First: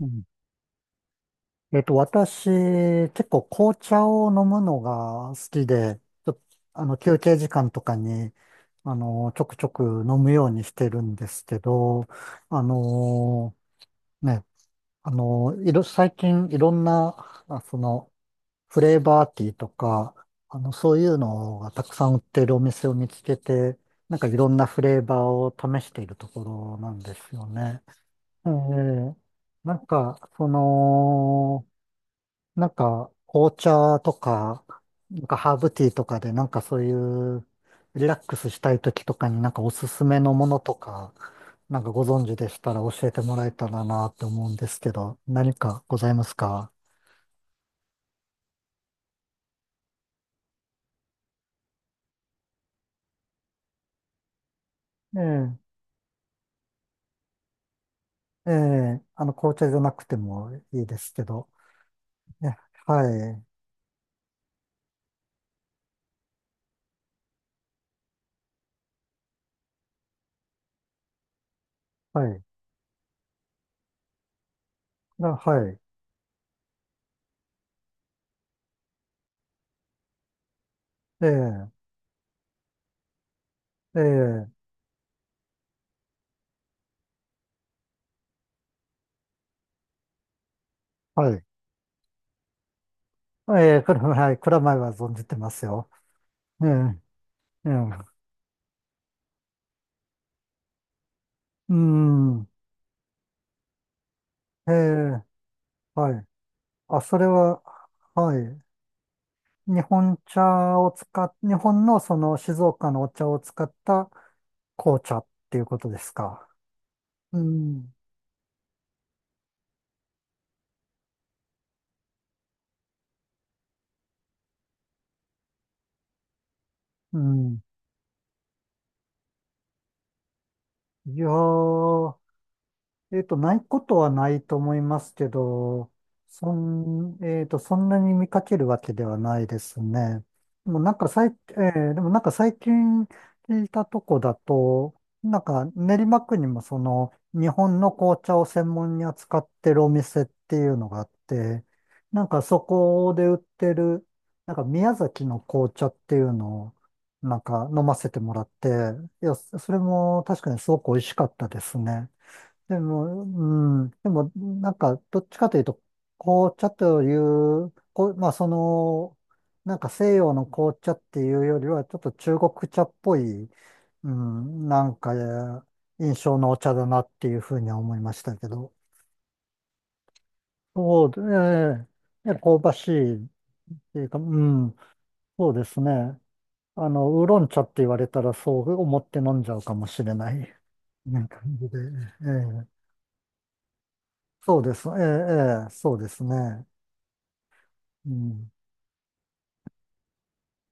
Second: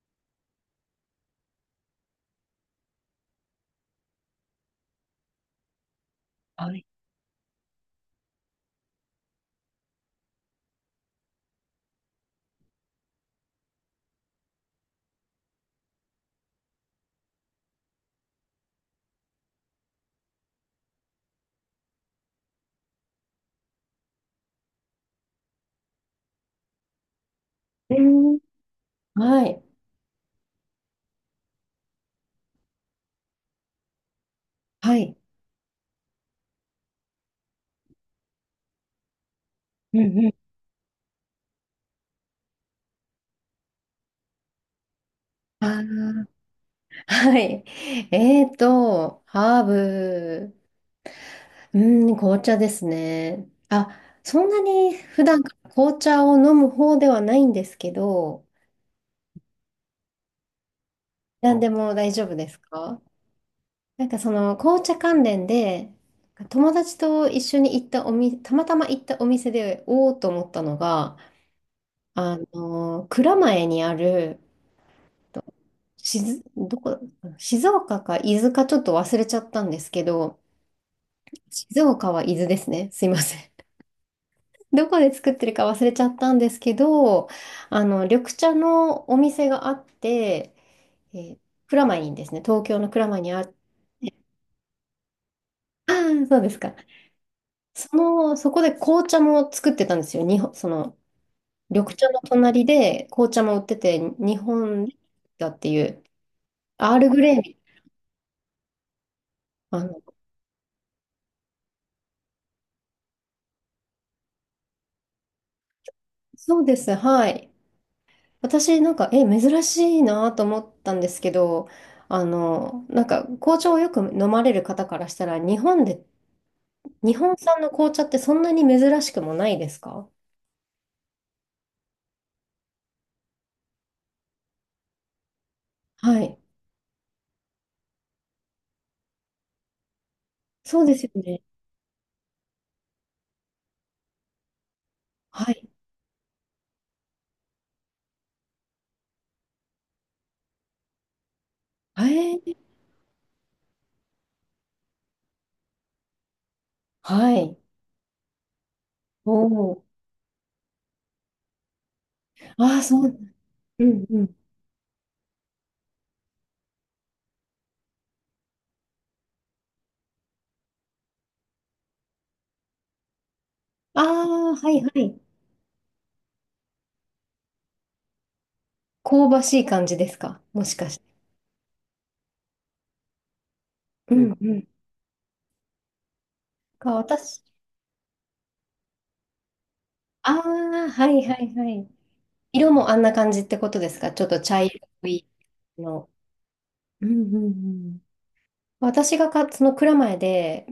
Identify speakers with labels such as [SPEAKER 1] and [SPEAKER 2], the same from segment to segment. [SPEAKER 1] うん。私、結構紅茶を飲むのが好きで、ちょ、
[SPEAKER 2] は
[SPEAKER 1] あ
[SPEAKER 2] い。
[SPEAKER 1] の、休憩時間とかに、ちょくちょく飲むようにしてるんですけど、あのね、あのいろ、最近いろんな、あ、その、フレーバーティーとか、そういうのがたくさん売ってるお店を見つけて、なんかいろんなフレーバーを試しているところなんですよね。
[SPEAKER 2] えー、
[SPEAKER 1] えー
[SPEAKER 2] はい。
[SPEAKER 1] なんか、紅茶とか、
[SPEAKER 2] はい。
[SPEAKER 1] なんかハーブティーとかで、なんかそういうリラックスしたい時とかになんかおす
[SPEAKER 2] う
[SPEAKER 1] す
[SPEAKER 2] ん
[SPEAKER 1] め
[SPEAKER 2] う
[SPEAKER 1] のも
[SPEAKER 2] ん。
[SPEAKER 1] のとか、なんかご存知でしたら教えてもらえたらなって思うんですけど、何
[SPEAKER 2] あ
[SPEAKER 1] かございますか？
[SPEAKER 2] あ、はい。ハーブ。うん、紅茶ですね。あ、そんなに
[SPEAKER 1] え
[SPEAKER 2] 普段か
[SPEAKER 1] え、
[SPEAKER 2] ら紅茶を飲む方ではないんですけど、
[SPEAKER 1] ええ、紅茶じゃなくてもいいですけど。
[SPEAKER 2] 何でも大丈夫
[SPEAKER 1] え
[SPEAKER 2] ですか？
[SPEAKER 1] はい、
[SPEAKER 2] なんかその紅茶関連で、友達と一緒に行ったお店、たまたま行ったお店で、おおと思ったのが、
[SPEAKER 1] はい、
[SPEAKER 2] 蔵前にある、
[SPEAKER 1] あ
[SPEAKER 2] と
[SPEAKER 1] はい、
[SPEAKER 2] 静どこ、静岡か伊豆かちょっと忘れちゃったんですけど、
[SPEAKER 1] ええ、
[SPEAKER 2] 静岡は伊豆ですね。すいません。
[SPEAKER 1] ええ、
[SPEAKER 2] どこで作ってるか忘れちゃったんですけど、緑茶のお店があって、え
[SPEAKER 1] は
[SPEAKER 2] ー
[SPEAKER 1] い、
[SPEAKER 2] 蔵前にですね、東京の蔵前に
[SPEAKER 1] ええ、はい、蔵前は存じてますよ。
[SPEAKER 2] そうです
[SPEAKER 1] ええ、
[SPEAKER 2] か。
[SPEAKER 1] ええ、
[SPEAKER 2] そこで紅茶も作ってたんですよ。日本、その、
[SPEAKER 1] う
[SPEAKER 2] 緑茶の
[SPEAKER 1] ん、
[SPEAKER 2] 隣で紅茶も売ってて、日
[SPEAKER 1] え
[SPEAKER 2] 本
[SPEAKER 1] え、
[SPEAKER 2] だっていう、
[SPEAKER 1] はい。
[SPEAKER 2] アー
[SPEAKER 1] あ、
[SPEAKER 2] ル
[SPEAKER 1] そ
[SPEAKER 2] グ
[SPEAKER 1] れ
[SPEAKER 2] レイみた
[SPEAKER 1] は、
[SPEAKER 2] い
[SPEAKER 1] はい。
[SPEAKER 2] な、
[SPEAKER 1] 日本茶を使っ、日本のその静岡のお茶を使った紅茶っていうことですか？
[SPEAKER 2] そうです、は
[SPEAKER 1] う
[SPEAKER 2] い。
[SPEAKER 1] ん。
[SPEAKER 2] 私なんか、珍しいなと思ったんですけど、なんか紅茶をよく飲まれる方からしたら、日本で、日
[SPEAKER 1] う
[SPEAKER 2] 本産
[SPEAKER 1] ん。
[SPEAKER 2] の紅茶ってそんなに珍しくもないですか？
[SPEAKER 1] いやーないことはないと思いますけど、
[SPEAKER 2] はい。
[SPEAKER 1] そん、えっと、そんなに見かけるわけではないですね。
[SPEAKER 2] そうですよね。
[SPEAKER 1] でもなんか最近聞いたとこだと、なん
[SPEAKER 2] はい。
[SPEAKER 1] か練馬区にもその日本の紅茶を専門に扱ってるお店っていうのがあって、
[SPEAKER 2] え
[SPEAKER 1] なんか
[SPEAKER 2] ー、
[SPEAKER 1] そこで売ってる、なんか宮崎の紅茶っていうのを
[SPEAKER 2] は
[SPEAKER 1] なん
[SPEAKER 2] い。
[SPEAKER 1] か飲ませてもらって、い
[SPEAKER 2] お
[SPEAKER 1] や、それ
[SPEAKER 2] お。
[SPEAKER 1] も確かにすごく美味しかったですね。
[SPEAKER 2] あ
[SPEAKER 1] で
[SPEAKER 2] あ、そう。
[SPEAKER 1] も、う
[SPEAKER 2] う
[SPEAKER 1] ん、
[SPEAKER 2] ん
[SPEAKER 1] で
[SPEAKER 2] う
[SPEAKER 1] も、
[SPEAKER 2] ん。
[SPEAKER 1] なんか、どっちかというと、紅茶という、こう、まあ、その、なんか西洋の紅茶っていうよりは、ちょっと中国茶っぽい、
[SPEAKER 2] あ
[SPEAKER 1] う
[SPEAKER 2] あ、
[SPEAKER 1] ん、
[SPEAKER 2] はい
[SPEAKER 1] な
[SPEAKER 2] は
[SPEAKER 1] んか、
[SPEAKER 2] い。
[SPEAKER 1] 印象のお茶だなっていうふうには思いましたけど。
[SPEAKER 2] 香ばしい感じですか？もしかして。
[SPEAKER 1] そうで、ええね香ばしいっていう
[SPEAKER 2] う
[SPEAKER 1] か、う
[SPEAKER 2] んうん。
[SPEAKER 1] ん、そうですね。
[SPEAKER 2] か、
[SPEAKER 1] ウー
[SPEAKER 2] 私、
[SPEAKER 1] ロン茶って言われたら、そう思って飲んじゃうかもしれな
[SPEAKER 2] あ
[SPEAKER 1] い、
[SPEAKER 2] あ、は
[SPEAKER 1] な
[SPEAKER 2] い
[SPEAKER 1] ん
[SPEAKER 2] は
[SPEAKER 1] か
[SPEAKER 2] い
[SPEAKER 1] 感じ
[SPEAKER 2] は
[SPEAKER 1] で。
[SPEAKER 2] い。
[SPEAKER 1] ええ
[SPEAKER 2] 色もあんな感じってことですか？ちょっと
[SPEAKER 1] そ
[SPEAKER 2] 茶
[SPEAKER 1] うで
[SPEAKER 2] 色
[SPEAKER 1] す。ええ、
[SPEAKER 2] い
[SPEAKER 1] ええそう
[SPEAKER 2] の。
[SPEAKER 1] ですね。
[SPEAKER 2] うんうんうん。
[SPEAKER 1] うん。
[SPEAKER 2] 私がか、その蔵前で、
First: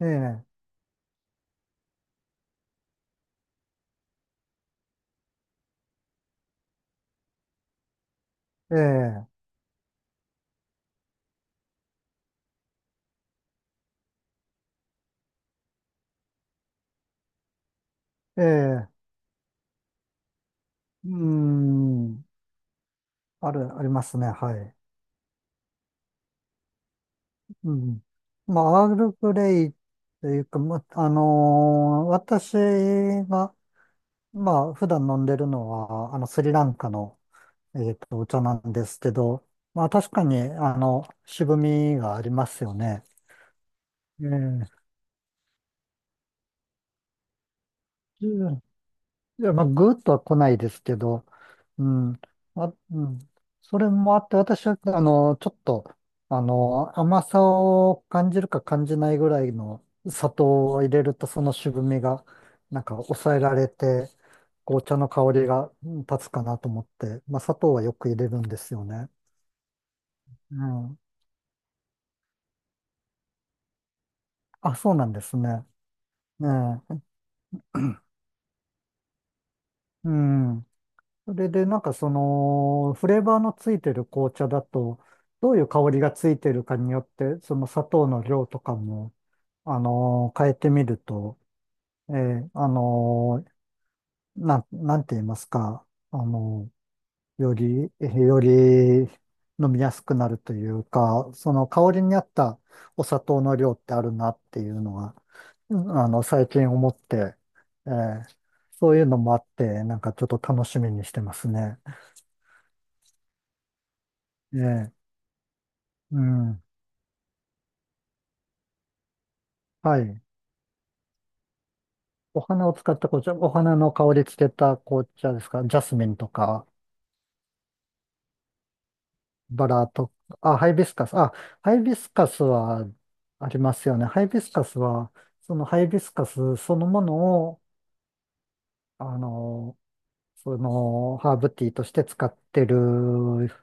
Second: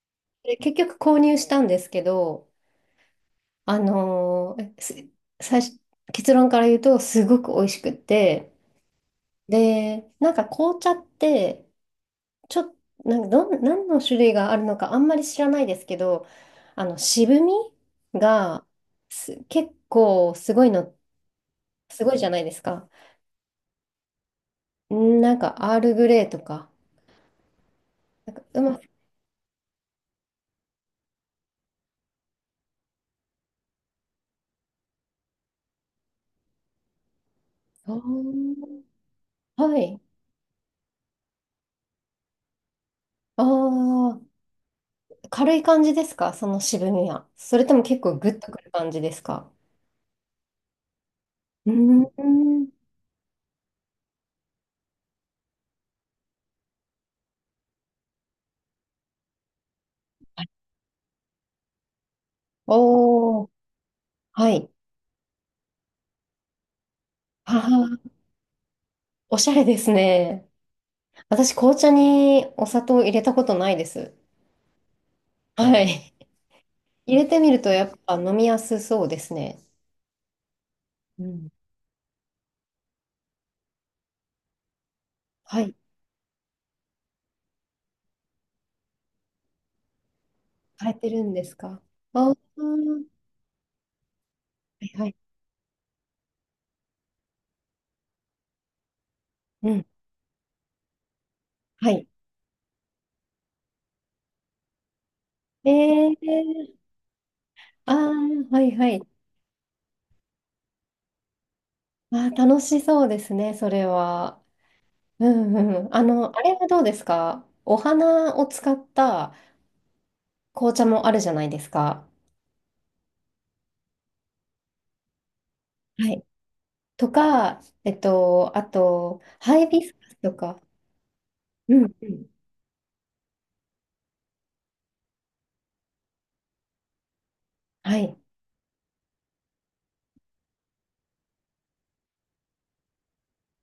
[SPEAKER 1] ええ、
[SPEAKER 2] で結局購入したんですけど、あのーす最初、結論から言うと、すごく美味しくって、
[SPEAKER 1] ええ、
[SPEAKER 2] で、なんか紅茶って、ちょっと、なんかどん、何の種類があるのかあんまり知らないですけど、渋み
[SPEAKER 1] え
[SPEAKER 2] が
[SPEAKER 1] え、
[SPEAKER 2] 結構すごいの、
[SPEAKER 1] うー
[SPEAKER 2] すごいじ
[SPEAKER 1] ん。
[SPEAKER 2] ゃないですか。
[SPEAKER 1] ありますね。はい。
[SPEAKER 2] なんか、アールグレイとか、
[SPEAKER 1] うん。
[SPEAKER 2] なんか
[SPEAKER 1] ま
[SPEAKER 2] うま、
[SPEAKER 1] あ、アールグレイというか、ま、あのー私が、まあ、普段飲んでるのは、スリランカの、
[SPEAKER 2] そ
[SPEAKER 1] お茶なん
[SPEAKER 2] う、
[SPEAKER 1] ですけど、
[SPEAKER 2] は
[SPEAKER 1] まあ、
[SPEAKER 2] い。
[SPEAKER 1] 確かに、渋みがありますよね。
[SPEAKER 2] ああ。
[SPEAKER 1] え
[SPEAKER 2] 軽い感じですか？その渋みは。それとも結構グッとくる
[SPEAKER 1] え、
[SPEAKER 2] 感じです
[SPEAKER 1] い
[SPEAKER 2] か？
[SPEAKER 1] や、まあ、ぐーっとは来ないですけど、
[SPEAKER 2] う
[SPEAKER 1] う
[SPEAKER 2] ー
[SPEAKER 1] ん。
[SPEAKER 2] ん。
[SPEAKER 1] あ、うん。それもあって、私は、あの、ちょっと、あの、甘さを感じるか感じないぐらいの砂糖を入れると、その渋みが、なんか抑え
[SPEAKER 2] おー、
[SPEAKER 1] られて、
[SPEAKER 2] はい。
[SPEAKER 1] 紅茶の香りが立つかなと思って、まあ、砂
[SPEAKER 2] は
[SPEAKER 1] 糖はよ
[SPEAKER 2] は、
[SPEAKER 1] く入れるんですよね。
[SPEAKER 2] おしゃれですね。
[SPEAKER 1] うん。
[SPEAKER 2] 私、紅茶にお砂糖入れたことないです。
[SPEAKER 1] あ、そうなんですね。
[SPEAKER 2] はい。
[SPEAKER 1] ねえ。
[SPEAKER 2] 入れてみると、やっぱ飲みやすそうですね。
[SPEAKER 1] うん。
[SPEAKER 2] う
[SPEAKER 1] それ
[SPEAKER 2] ん。
[SPEAKER 1] で、フレーバーのついてる紅茶だと、どう
[SPEAKER 2] は
[SPEAKER 1] いう
[SPEAKER 2] い。
[SPEAKER 1] 香りがついてるかによって、その砂糖の量とかも、変えてみ
[SPEAKER 2] 変え
[SPEAKER 1] る
[SPEAKER 2] てるん
[SPEAKER 1] と、
[SPEAKER 2] ですか？
[SPEAKER 1] え
[SPEAKER 2] ああ
[SPEAKER 1] ーあ
[SPEAKER 2] ー、
[SPEAKER 1] の
[SPEAKER 2] はい
[SPEAKER 1] なん
[SPEAKER 2] は
[SPEAKER 1] て
[SPEAKER 2] い。
[SPEAKER 1] 言いますか、あのーより、より
[SPEAKER 2] う
[SPEAKER 1] 飲み
[SPEAKER 2] ん。
[SPEAKER 1] やすくなるというか、その
[SPEAKER 2] は
[SPEAKER 1] 香り
[SPEAKER 2] い。
[SPEAKER 1] に合ったお砂糖の量ってあるなっていうのが、
[SPEAKER 2] え
[SPEAKER 1] 最
[SPEAKER 2] ー、
[SPEAKER 1] 近思って、え
[SPEAKER 2] ああ
[SPEAKER 1] ー
[SPEAKER 2] はいは
[SPEAKER 1] そう
[SPEAKER 2] い。
[SPEAKER 1] いうのもあって、なんかちょっと楽しみにしてますね。
[SPEAKER 2] ああ楽しそうですね、それは。
[SPEAKER 1] ええ
[SPEAKER 2] うんうん。
[SPEAKER 1] う
[SPEAKER 2] あれ
[SPEAKER 1] ん。
[SPEAKER 2] はどうですか？お花を使った
[SPEAKER 1] はい。
[SPEAKER 2] 紅茶もあるじゃないですか。
[SPEAKER 1] お花を使った紅茶、お花の香りつけた紅茶ですか？ジャスミ
[SPEAKER 2] は
[SPEAKER 1] ン
[SPEAKER 2] い。
[SPEAKER 1] とか、
[SPEAKER 2] とか、あと、ハ
[SPEAKER 1] バ
[SPEAKER 2] イビ
[SPEAKER 1] ラ
[SPEAKER 2] スカ
[SPEAKER 1] と
[SPEAKER 2] スと
[SPEAKER 1] か、あ、
[SPEAKER 2] か。
[SPEAKER 1] ハイビスカス。あ、
[SPEAKER 2] う
[SPEAKER 1] ハイ
[SPEAKER 2] ん
[SPEAKER 1] ビ
[SPEAKER 2] う
[SPEAKER 1] ス
[SPEAKER 2] ん。
[SPEAKER 1] カスはありますよね。ハイビスカスは、そのハイビスカスそのものを、
[SPEAKER 2] はい。
[SPEAKER 1] あの、ハーブティーとして使ってる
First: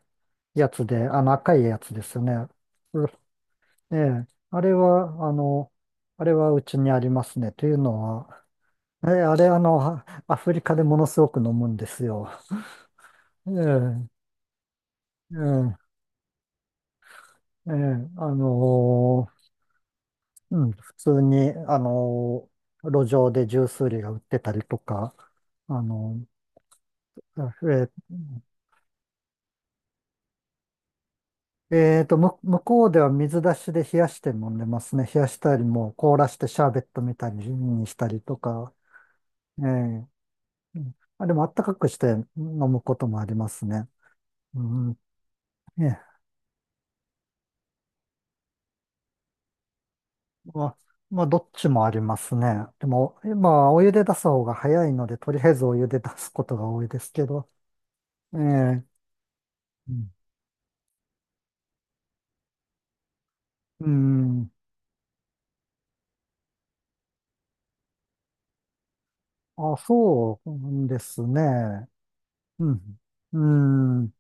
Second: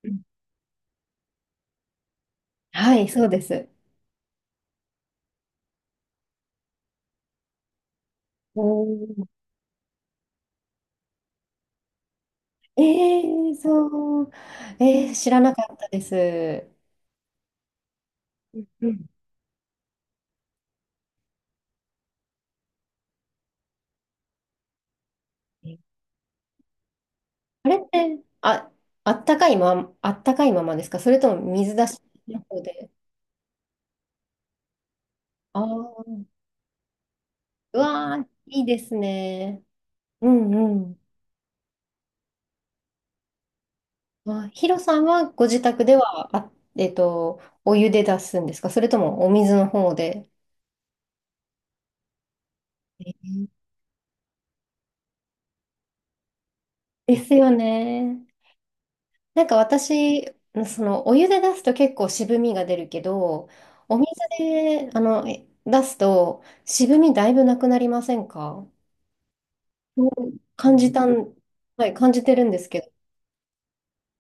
[SPEAKER 2] うん
[SPEAKER 1] やつで、あの赤いやつですよね。
[SPEAKER 2] は
[SPEAKER 1] う
[SPEAKER 2] い、そうです。
[SPEAKER 1] ええ、あれは、あれはうちにありますね。というのは、
[SPEAKER 2] お
[SPEAKER 1] え
[SPEAKER 2] ー
[SPEAKER 1] あれ、あの、アフリカでものすごく飲むんですよ。
[SPEAKER 2] え
[SPEAKER 1] え
[SPEAKER 2] ー、
[SPEAKER 1] え、
[SPEAKER 2] そう。えー、知
[SPEAKER 1] え
[SPEAKER 2] らなか
[SPEAKER 1] え、
[SPEAKER 2] ったです。
[SPEAKER 1] ええ、あ
[SPEAKER 2] うん
[SPEAKER 1] のーうん、普通に、路上でジュース売りが売ってたりとか、
[SPEAKER 2] うん、
[SPEAKER 1] あの
[SPEAKER 2] あれっ
[SPEAKER 1] ー
[SPEAKER 2] て、あ、あったかいままですか？それとも水出しの
[SPEAKER 1] 向
[SPEAKER 2] 方
[SPEAKER 1] こ
[SPEAKER 2] で。
[SPEAKER 1] うでは水出しで冷やして飲んでますね。冷やした
[SPEAKER 2] あ
[SPEAKER 1] りも、凍
[SPEAKER 2] あ、
[SPEAKER 1] らしてシャーベットみたい
[SPEAKER 2] う
[SPEAKER 1] にした
[SPEAKER 2] わ
[SPEAKER 1] り
[SPEAKER 2] ー、
[SPEAKER 1] と
[SPEAKER 2] いい
[SPEAKER 1] か、
[SPEAKER 2] です
[SPEAKER 1] え
[SPEAKER 2] ね。
[SPEAKER 1] え、
[SPEAKER 2] うん
[SPEAKER 1] う
[SPEAKER 2] う
[SPEAKER 1] ん
[SPEAKER 2] ん。
[SPEAKER 1] あ、でもあったかくして飲むこともありますね。
[SPEAKER 2] まあ、
[SPEAKER 1] う
[SPEAKER 2] ヒロ
[SPEAKER 1] ん、
[SPEAKER 2] さんはご自宅
[SPEAKER 1] え
[SPEAKER 2] で
[SPEAKER 1] え
[SPEAKER 2] は、あ、お湯で出すんですか？それともお水の方で。
[SPEAKER 1] まあ、まあ、どっちもありますね。で
[SPEAKER 2] え
[SPEAKER 1] も、
[SPEAKER 2] ー
[SPEAKER 1] 今お湯で出す方が早いので、とりあえずお湯で出すことが多いです
[SPEAKER 2] で
[SPEAKER 1] け
[SPEAKER 2] す
[SPEAKER 1] ど。
[SPEAKER 2] よね。
[SPEAKER 1] ええ
[SPEAKER 2] なんか
[SPEAKER 1] うん。
[SPEAKER 2] 私、そのお湯で出すと結構渋みが出るけど、
[SPEAKER 1] う
[SPEAKER 2] お水
[SPEAKER 1] ん
[SPEAKER 2] で、出すと渋みだいぶなくなりませんか？
[SPEAKER 1] あ、
[SPEAKER 2] そう
[SPEAKER 1] そ
[SPEAKER 2] 感
[SPEAKER 1] う
[SPEAKER 2] じ
[SPEAKER 1] で
[SPEAKER 2] た
[SPEAKER 1] す
[SPEAKER 2] ん、は
[SPEAKER 1] ね。
[SPEAKER 2] い、感じてるんです
[SPEAKER 1] う
[SPEAKER 2] け
[SPEAKER 1] ん。うん。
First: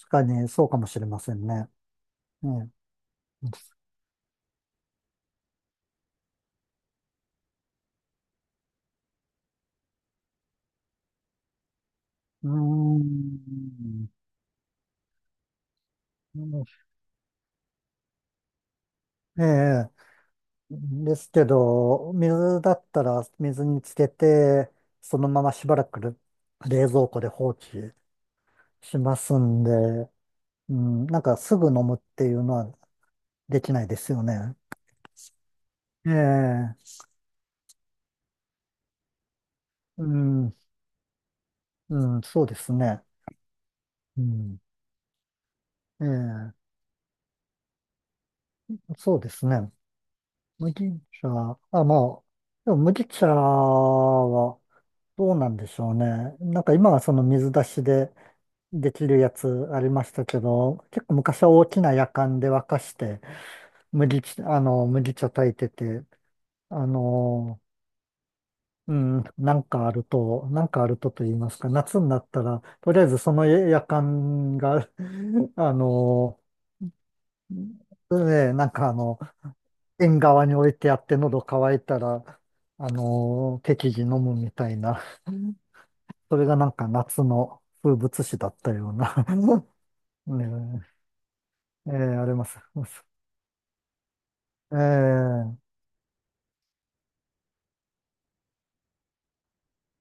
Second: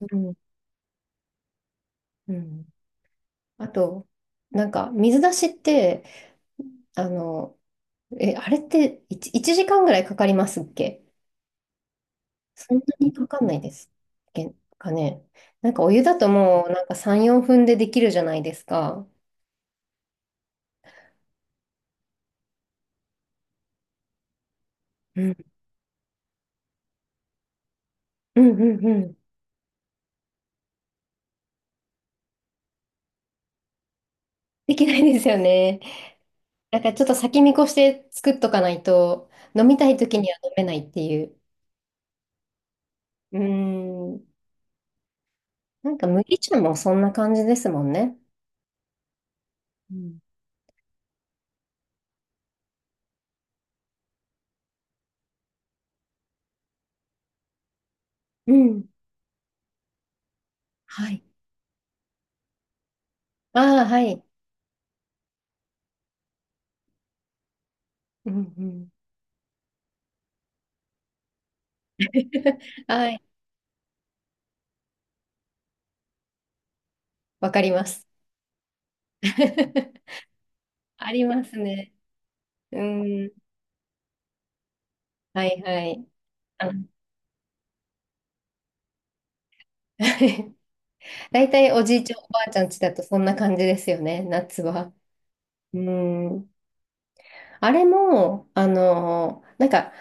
[SPEAKER 2] ど。う
[SPEAKER 1] か
[SPEAKER 2] ん
[SPEAKER 1] にそうかもしれませんね。
[SPEAKER 2] う
[SPEAKER 1] え
[SPEAKER 2] ん、
[SPEAKER 1] え、
[SPEAKER 2] あと、なんか水出しって、あの、あれって1、一時間ぐらいかかりますっけ？
[SPEAKER 1] う
[SPEAKER 2] そんなにかかんないです
[SPEAKER 1] ん。
[SPEAKER 2] けんかね。なんかお湯だともうなんか3、4分でできるじゃないですか。
[SPEAKER 1] ええ。ですけど、水だったら水につけて、そ
[SPEAKER 2] う
[SPEAKER 1] の
[SPEAKER 2] ん。
[SPEAKER 1] まましばらく冷蔵庫で放置
[SPEAKER 2] うんうんう
[SPEAKER 1] し
[SPEAKER 2] ん。
[SPEAKER 1] ますんで、うん、なんかすぐ飲むっていうのはできないですよね。
[SPEAKER 2] できないですよね。
[SPEAKER 1] ええ、
[SPEAKER 2] なんからちょっと先見越して作っとかないと、飲みたい
[SPEAKER 1] う
[SPEAKER 2] 時には飲
[SPEAKER 1] ん、
[SPEAKER 2] めないっていう。
[SPEAKER 1] うん、そうですね。
[SPEAKER 2] うー
[SPEAKER 1] う
[SPEAKER 2] ん。
[SPEAKER 1] ん、
[SPEAKER 2] なんか麦茶
[SPEAKER 1] え
[SPEAKER 2] もそんな感じですもんね。
[SPEAKER 1] え、そうですね。
[SPEAKER 2] うん。
[SPEAKER 1] 麦茶、あ、まあ、でも麦茶はどうなんでしょうね。なんか今はその水出しで
[SPEAKER 2] うん
[SPEAKER 1] できるやつありましたけど、結
[SPEAKER 2] は
[SPEAKER 1] 構
[SPEAKER 2] い。
[SPEAKER 1] 昔は大きなやかんで沸かして、
[SPEAKER 2] ああ、はい。
[SPEAKER 1] 麦茶炊いてて、あの、
[SPEAKER 2] うんうん。
[SPEAKER 1] うん、なんかあるとと言いますか、夏になったら、とりあえ
[SPEAKER 2] は
[SPEAKER 1] ず
[SPEAKER 2] い。
[SPEAKER 1] その夜間が、あの、
[SPEAKER 2] わかります。
[SPEAKER 1] ね、なんかあの、縁側に置いてあっ
[SPEAKER 2] あ
[SPEAKER 1] て
[SPEAKER 2] り
[SPEAKER 1] 喉
[SPEAKER 2] ます
[SPEAKER 1] 乾い
[SPEAKER 2] ね。
[SPEAKER 1] たら、
[SPEAKER 2] うん。
[SPEAKER 1] 適宜飲むみたいな、
[SPEAKER 2] はいはい。
[SPEAKER 1] それがな
[SPEAKER 2] あ
[SPEAKER 1] ん
[SPEAKER 2] の
[SPEAKER 1] か夏の風物詩だったような、ね
[SPEAKER 2] 大体お
[SPEAKER 1] え、え
[SPEAKER 2] じいち
[SPEAKER 1] え
[SPEAKER 2] ゃん
[SPEAKER 1] あ
[SPEAKER 2] お
[SPEAKER 1] り
[SPEAKER 2] ば
[SPEAKER 1] ま
[SPEAKER 2] あち
[SPEAKER 1] す。
[SPEAKER 2] ゃんちだとそんな感じですよね、夏は。
[SPEAKER 1] ええ
[SPEAKER 2] うん。あれも、なんか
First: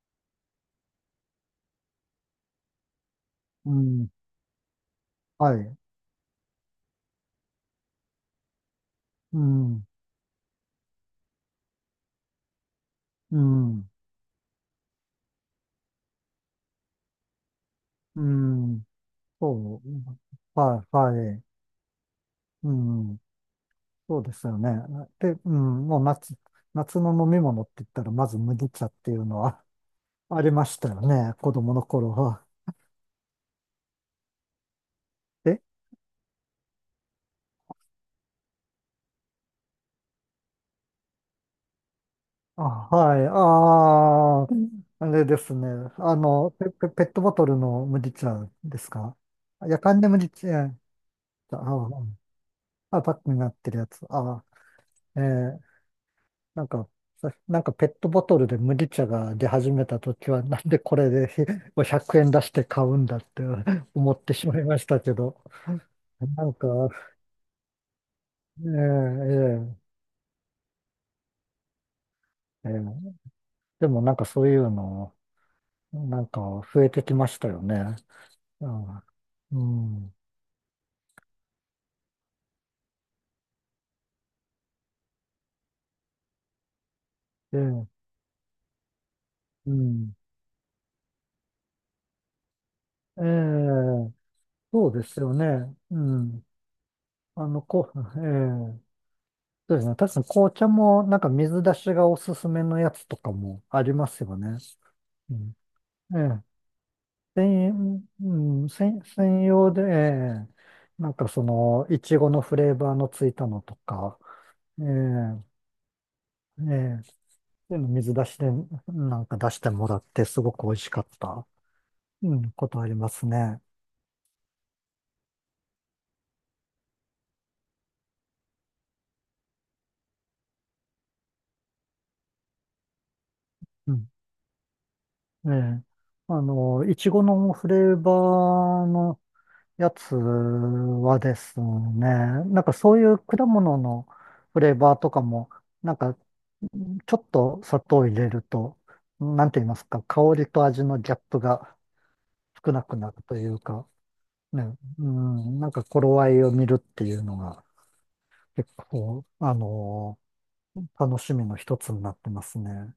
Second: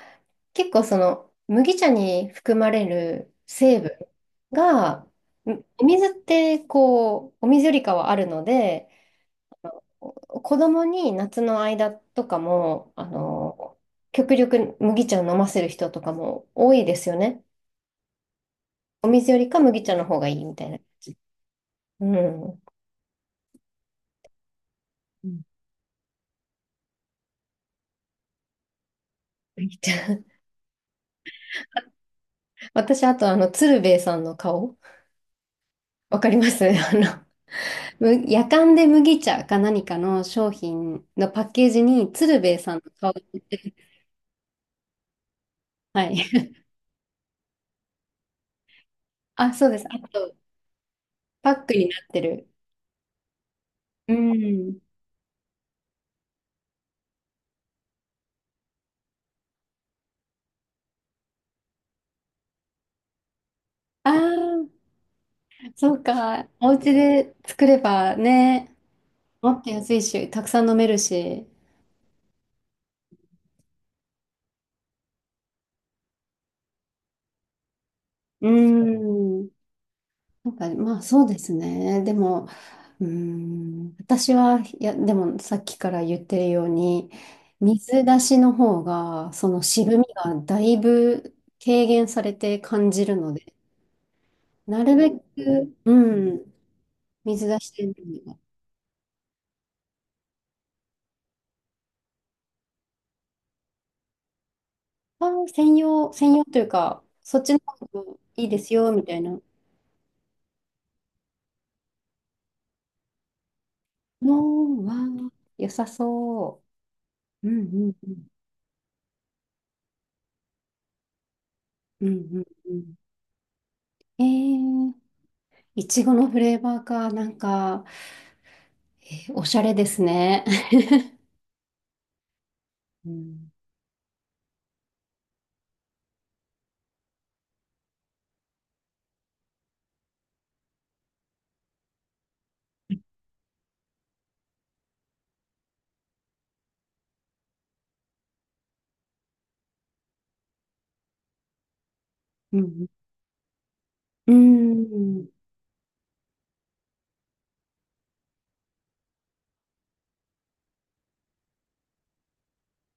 [SPEAKER 2] 結構その麦茶に含まれる
[SPEAKER 1] う
[SPEAKER 2] 成分
[SPEAKER 1] ん、
[SPEAKER 2] が、ん
[SPEAKER 1] はい、
[SPEAKER 2] お水ってこう、お水よりかはあるので、
[SPEAKER 1] うん、
[SPEAKER 2] お子供に夏の間とかも、
[SPEAKER 1] うん、
[SPEAKER 2] 極力麦茶を飲ませる人とかも多いですよね。
[SPEAKER 1] うん、
[SPEAKER 2] お水よりか
[SPEAKER 1] そ
[SPEAKER 2] 麦茶の方がいいみ
[SPEAKER 1] う、
[SPEAKER 2] たいな
[SPEAKER 1] は
[SPEAKER 2] 感
[SPEAKER 1] い、
[SPEAKER 2] じ。
[SPEAKER 1] はい、
[SPEAKER 2] うん。
[SPEAKER 1] うん。そうですよね。
[SPEAKER 2] う
[SPEAKER 1] で、
[SPEAKER 2] ん、
[SPEAKER 1] うん、もう夏の飲み物って言ったら、まず麦茶っていうのは
[SPEAKER 2] 麦茶。
[SPEAKER 1] ありましたよね、子供の頃は。
[SPEAKER 2] 私、あと、鶴瓶さんの顔、
[SPEAKER 1] え
[SPEAKER 2] わかります。 やかんで麦茶か何かの商品のパッケージに鶴瓶
[SPEAKER 1] あ、
[SPEAKER 2] さんの顔
[SPEAKER 1] は
[SPEAKER 2] が
[SPEAKER 1] い、あ
[SPEAKER 2] 入ってる。
[SPEAKER 1] ーうんあ、れですね。
[SPEAKER 2] はい。
[SPEAKER 1] ペットボトルの麦茶ですか？
[SPEAKER 2] あ、そうで
[SPEAKER 1] や
[SPEAKER 2] す。
[SPEAKER 1] か
[SPEAKER 2] あ
[SPEAKER 1] んで麦
[SPEAKER 2] と、
[SPEAKER 1] 茶、
[SPEAKER 2] パック
[SPEAKER 1] あ、
[SPEAKER 2] にな
[SPEAKER 1] う
[SPEAKER 2] っ
[SPEAKER 1] ん
[SPEAKER 2] てる。
[SPEAKER 1] パックになってるやつ。
[SPEAKER 2] うん。
[SPEAKER 1] ー、えーなんか、なんかペットボトルで麦茶が出始めた時は、なんでこれで100円出して買うんだって
[SPEAKER 2] あ
[SPEAKER 1] 思ってしまいま
[SPEAKER 2] あ、
[SPEAKER 1] したけど。
[SPEAKER 2] そう
[SPEAKER 1] な
[SPEAKER 2] か。
[SPEAKER 1] んか、
[SPEAKER 2] お家で作ればね、
[SPEAKER 1] ええ
[SPEAKER 2] もっと安いし、たくさん飲めるし。
[SPEAKER 1] ええええでもなんかそういうの、なんか増えてきましたよね。
[SPEAKER 2] う
[SPEAKER 1] うん。
[SPEAKER 2] ん。
[SPEAKER 1] うん。
[SPEAKER 2] なんか、まあ、そうですね。でも、うーん、私は、いや、でもさっきから言ってるように、
[SPEAKER 1] ええ
[SPEAKER 2] 水出しの方が、その
[SPEAKER 1] う
[SPEAKER 2] 渋み
[SPEAKER 1] ん。
[SPEAKER 2] がだいぶ軽減されて感じる
[SPEAKER 1] え
[SPEAKER 2] ので、
[SPEAKER 1] え
[SPEAKER 2] な
[SPEAKER 1] そう
[SPEAKER 2] る
[SPEAKER 1] で
[SPEAKER 2] べ
[SPEAKER 1] すよね。
[SPEAKER 2] く、
[SPEAKER 1] う
[SPEAKER 2] う
[SPEAKER 1] ん。
[SPEAKER 2] ん、水
[SPEAKER 1] あ
[SPEAKER 2] 出
[SPEAKER 1] の、
[SPEAKER 2] して
[SPEAKER 1] こ
[SPEAKER 2] る
[SPEAKER 1] う、え
[SPEAKER 2] のが、
[SPEAKER 1] えそうですね。確かに紅茶もなんか水出しがおすすめのやつとかもありますよね。
[SPEAKER 2] あ
[SPEAKER 1] う
[SPEAKER 2] ー、
[SPEAKER 1] ん。
[SPEAKER 2] 専用、
[SPEAKER 1] え
[SPEAKER 2] 専
[SPEAKER 1] え
[SPEAKER 2] 用というか、そっちの方
[SPEAKER 1] 専、
[SPEAKER 2] が
[SPEAKER 1] う
[SPEAKER 2] いいで
[SPEAKER 1] ん、
[SPEAKER 2] すよ、
[SPEAKER 1] 専、
[SPEAKER 2] みたいな
[SPEAKER 1] 専用で、ええいちごのフレーバーのついたのとか、え
[SPEAKER 2] のは、
[SPEAKER 1] え
[SPEAKER 2] 良さそ
[SPEAKER 1] ええ。
[SPEAKER 2] う。うん
[SPEAKER 1] で
[SPEAKER 2] う
[SPEAKER 1] も
[SPEAKER 2] んう
[SPEAKER 1] 水出
[SPEAKER 2] ん。
[SPEAKER 1] しで、なんか出してもらって、すごく美味しかった、
[SPEAKER 2] うん
[SPEAKER 1] う
[SPEAKER 2] うん
[SPEAKER 1] ん、こ
[SPEAKER 2] う
[SPEAKER 1] とあり
[SPEAKER 2] ん。
[SPEAKER 1] ますね。
[SPEAKER 2] えー、いちごのフレーバーか、なんか、えーおしゃれですね。うん
[SPEAKER 1] うん。ええ。あの、いちごのフレーバーのやつはですね、なんかそういう果物のフレーバーとかも、なんかちょっと砂糖を入れると、なんて言いますか、香りと味のギャップが
[SPEAKER 2] う
[SPEAKER 1] 少な
[SPEAKER 2] ん
[SPEAKER 1] くなるというか、
[SPEAKER 2] うー
[SPEAKER 1] ね、う
[SPEAKER 2] ん、
[SPEAKER 1] ん、なんか頃合いを見るっていうのが結構、あの楽しみの一つになってますね。